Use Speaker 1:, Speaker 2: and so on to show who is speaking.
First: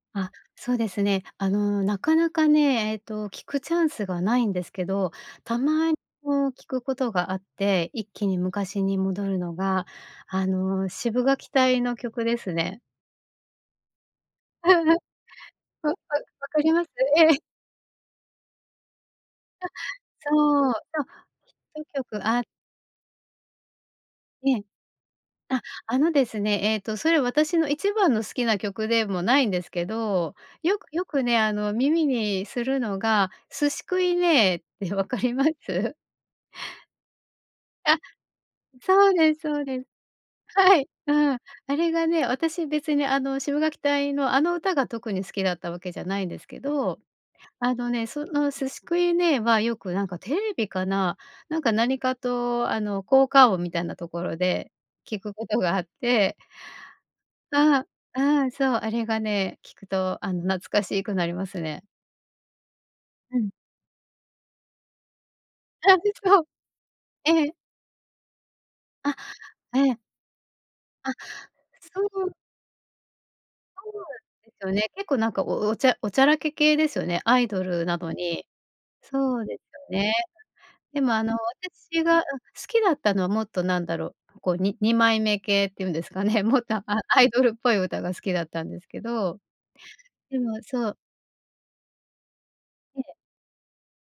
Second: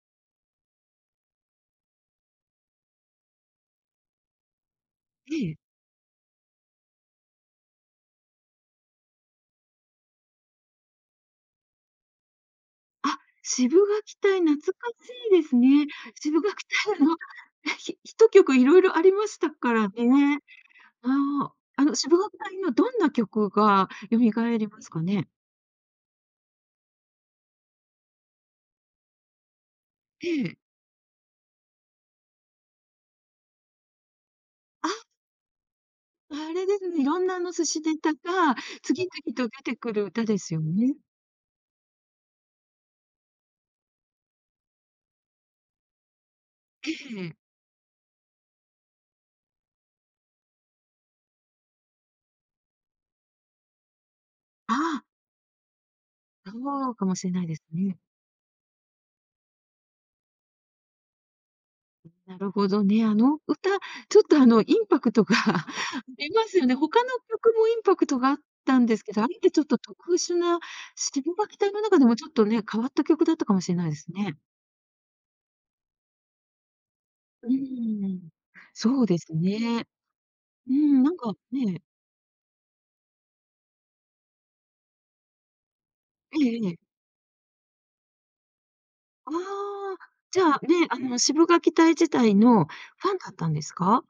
Speaker 1: あ、そうですね。あの、なかなかね、えっと聞くチャンスがないんですけど、
Speaker 2: え
Speaker 1: た
Speaker 2: え。
Speaker 1: まこう聞くことがあって一気に昔に戻るのが、あの、シブがき隊の曲ですね。
Speaker 2: あ、シブがき隊懐か しいですね。
Speaker 1: わわ
Speaker 2: シブが
Speaker 1: 分
Speaker 2: き
Speaker 1: かります？
Speaker 2: 隊の、あ、
Speaker 1: ええ。
Speaker 2: ヒヒット曲いろいろありました
Speaker 1: あ、
Speaker 2: からね。
Speaker 1: そうそう、
Speaker 2: ああ、
Speaker 1: ヒッ
Speaker 2: あの
Speaker 1: ト
Speaker 2: シブ
Speaker 1: 曲、
Speaker 2: がき
Speaker 1: あ
Speaker 2: 隊のどんな曲がよみが
Speaker 1: え
Speaker 2: え
Speaker 1: え。
Speaker 2: りますかね？
Speaker 1: ああのですね、えっとそれ私の一番の好きな曲でもないんですけど、
Speaker 2: ええ。
Speaker 1: よくよくね、あの、耳にするのが寿司くいねぇって
Speaker 2: あ
Speaker 1: 分かります？
Speaker 2: あれですね、色んなあの寿司
Speaker 1: あ、
Speaker 2: ネタが、次
Speaker 1: そうで
Speaker 2: 々
Speaker 1: す
Speaker 2: と
Speaker 1: そ
Speaker 2: 出
Speaker 1: う
Speaker 2: て
Speaker 1: です。
Speaker 2: くる歌ですよ
Speaker 1: はい、
Speaker 2: ね？
Speaker 1: うん、あれがね、私別にあの、シブがき隊の、あの歌が特に好きだったわけじゃないですけ
Speaker 2: え
Speaker 1: ど、
Speaker 2: え。
Speaker 1: あのね、その寿司くいねぇはよくなんかテレビかな、なんか何かと、あの、効果音みたいなところで
Speaker 2: ああ。
Speaker 1: 聞くことがあって
Speaker 2: そうかもしれないです
Speaker 1: あ
Speaker 2: ね。
Speaker 1: あ、ああ、そう。あれがね、聞くと、あの、懐かしくなりますね。
Speaker 2: なるほどね。あ
Speaker 1: う
Speaker 2: の
Speaker 1: ん。
Speaker 2: 歌、ちょっと、あの、インパクトが あ り
Speaker 1: そ
Speaker 2: ま
Speaker 1: う。
Speaker 2: すよね。他の
Speaker 1: え
Speaker 2: 曲
Speaker 1: え。
Speaker 2: もインパクトがあったんですけ
Speaker 1: あ、
Speaker 2: ど、あれってちょっと
Speaker 1: ええ。
Speaker 2: 特殊な、
Speaker 1: あ、
Speaker 2: シブがき隊の中でも
Speaker 1: そ
Speaker 2: ちょ
Speaker 1: う。
Speaker 2: っとね、変わった曲だったかもしんな
Speaker 1: そ
Speaker 2: いで
Speaker 1: う
Speaker 2: すね。
Speaker 1: ですよね、結構なんかおおちゃおちゃらけ系ですよね、アイ
Speaker 2: う
Speaker 1: ドルな
Speaker 2: ー
Speaker 1: の
Speaker 2: ん、
Speaker 1: に。
Speaker 2: そうです
Speaker 1: そうです
Speaker 2: ね。
Speaker 1: よね。
Speaker 2: う
Speaker 1: で
Speaker 2: ん、な
Speaker 1: も
Speaker 2: ん
Speaker 1: あの、
Speaker 2: かね
Speaker 1: 私が、うん、好きだったのもっとなんだろう、こうに二枚目系っていうんですか
Speaker 2: え
Speaker 1: ね、も
Speaker 2: え
Speaker 1: っ
Speaker 2: え
Speaker 1: と、
Speaker 2: え。
Speaker 1: アアイドルっぽい歌が好きだったんですけ
Speaker 2: あ
Speaker 1: ど。
Speaker 2: あ、
Speaker 1: で
Speaker 2: じゃあ、
Speaker 1: も、
Speaker 2: ね、
Speaker 1: そう
Speaker 2: あのシブがき隊自体の
Speaker 1: え
Speaker 2: フ
Speaker 1: え。
Speaker 2: ァンだったんですか？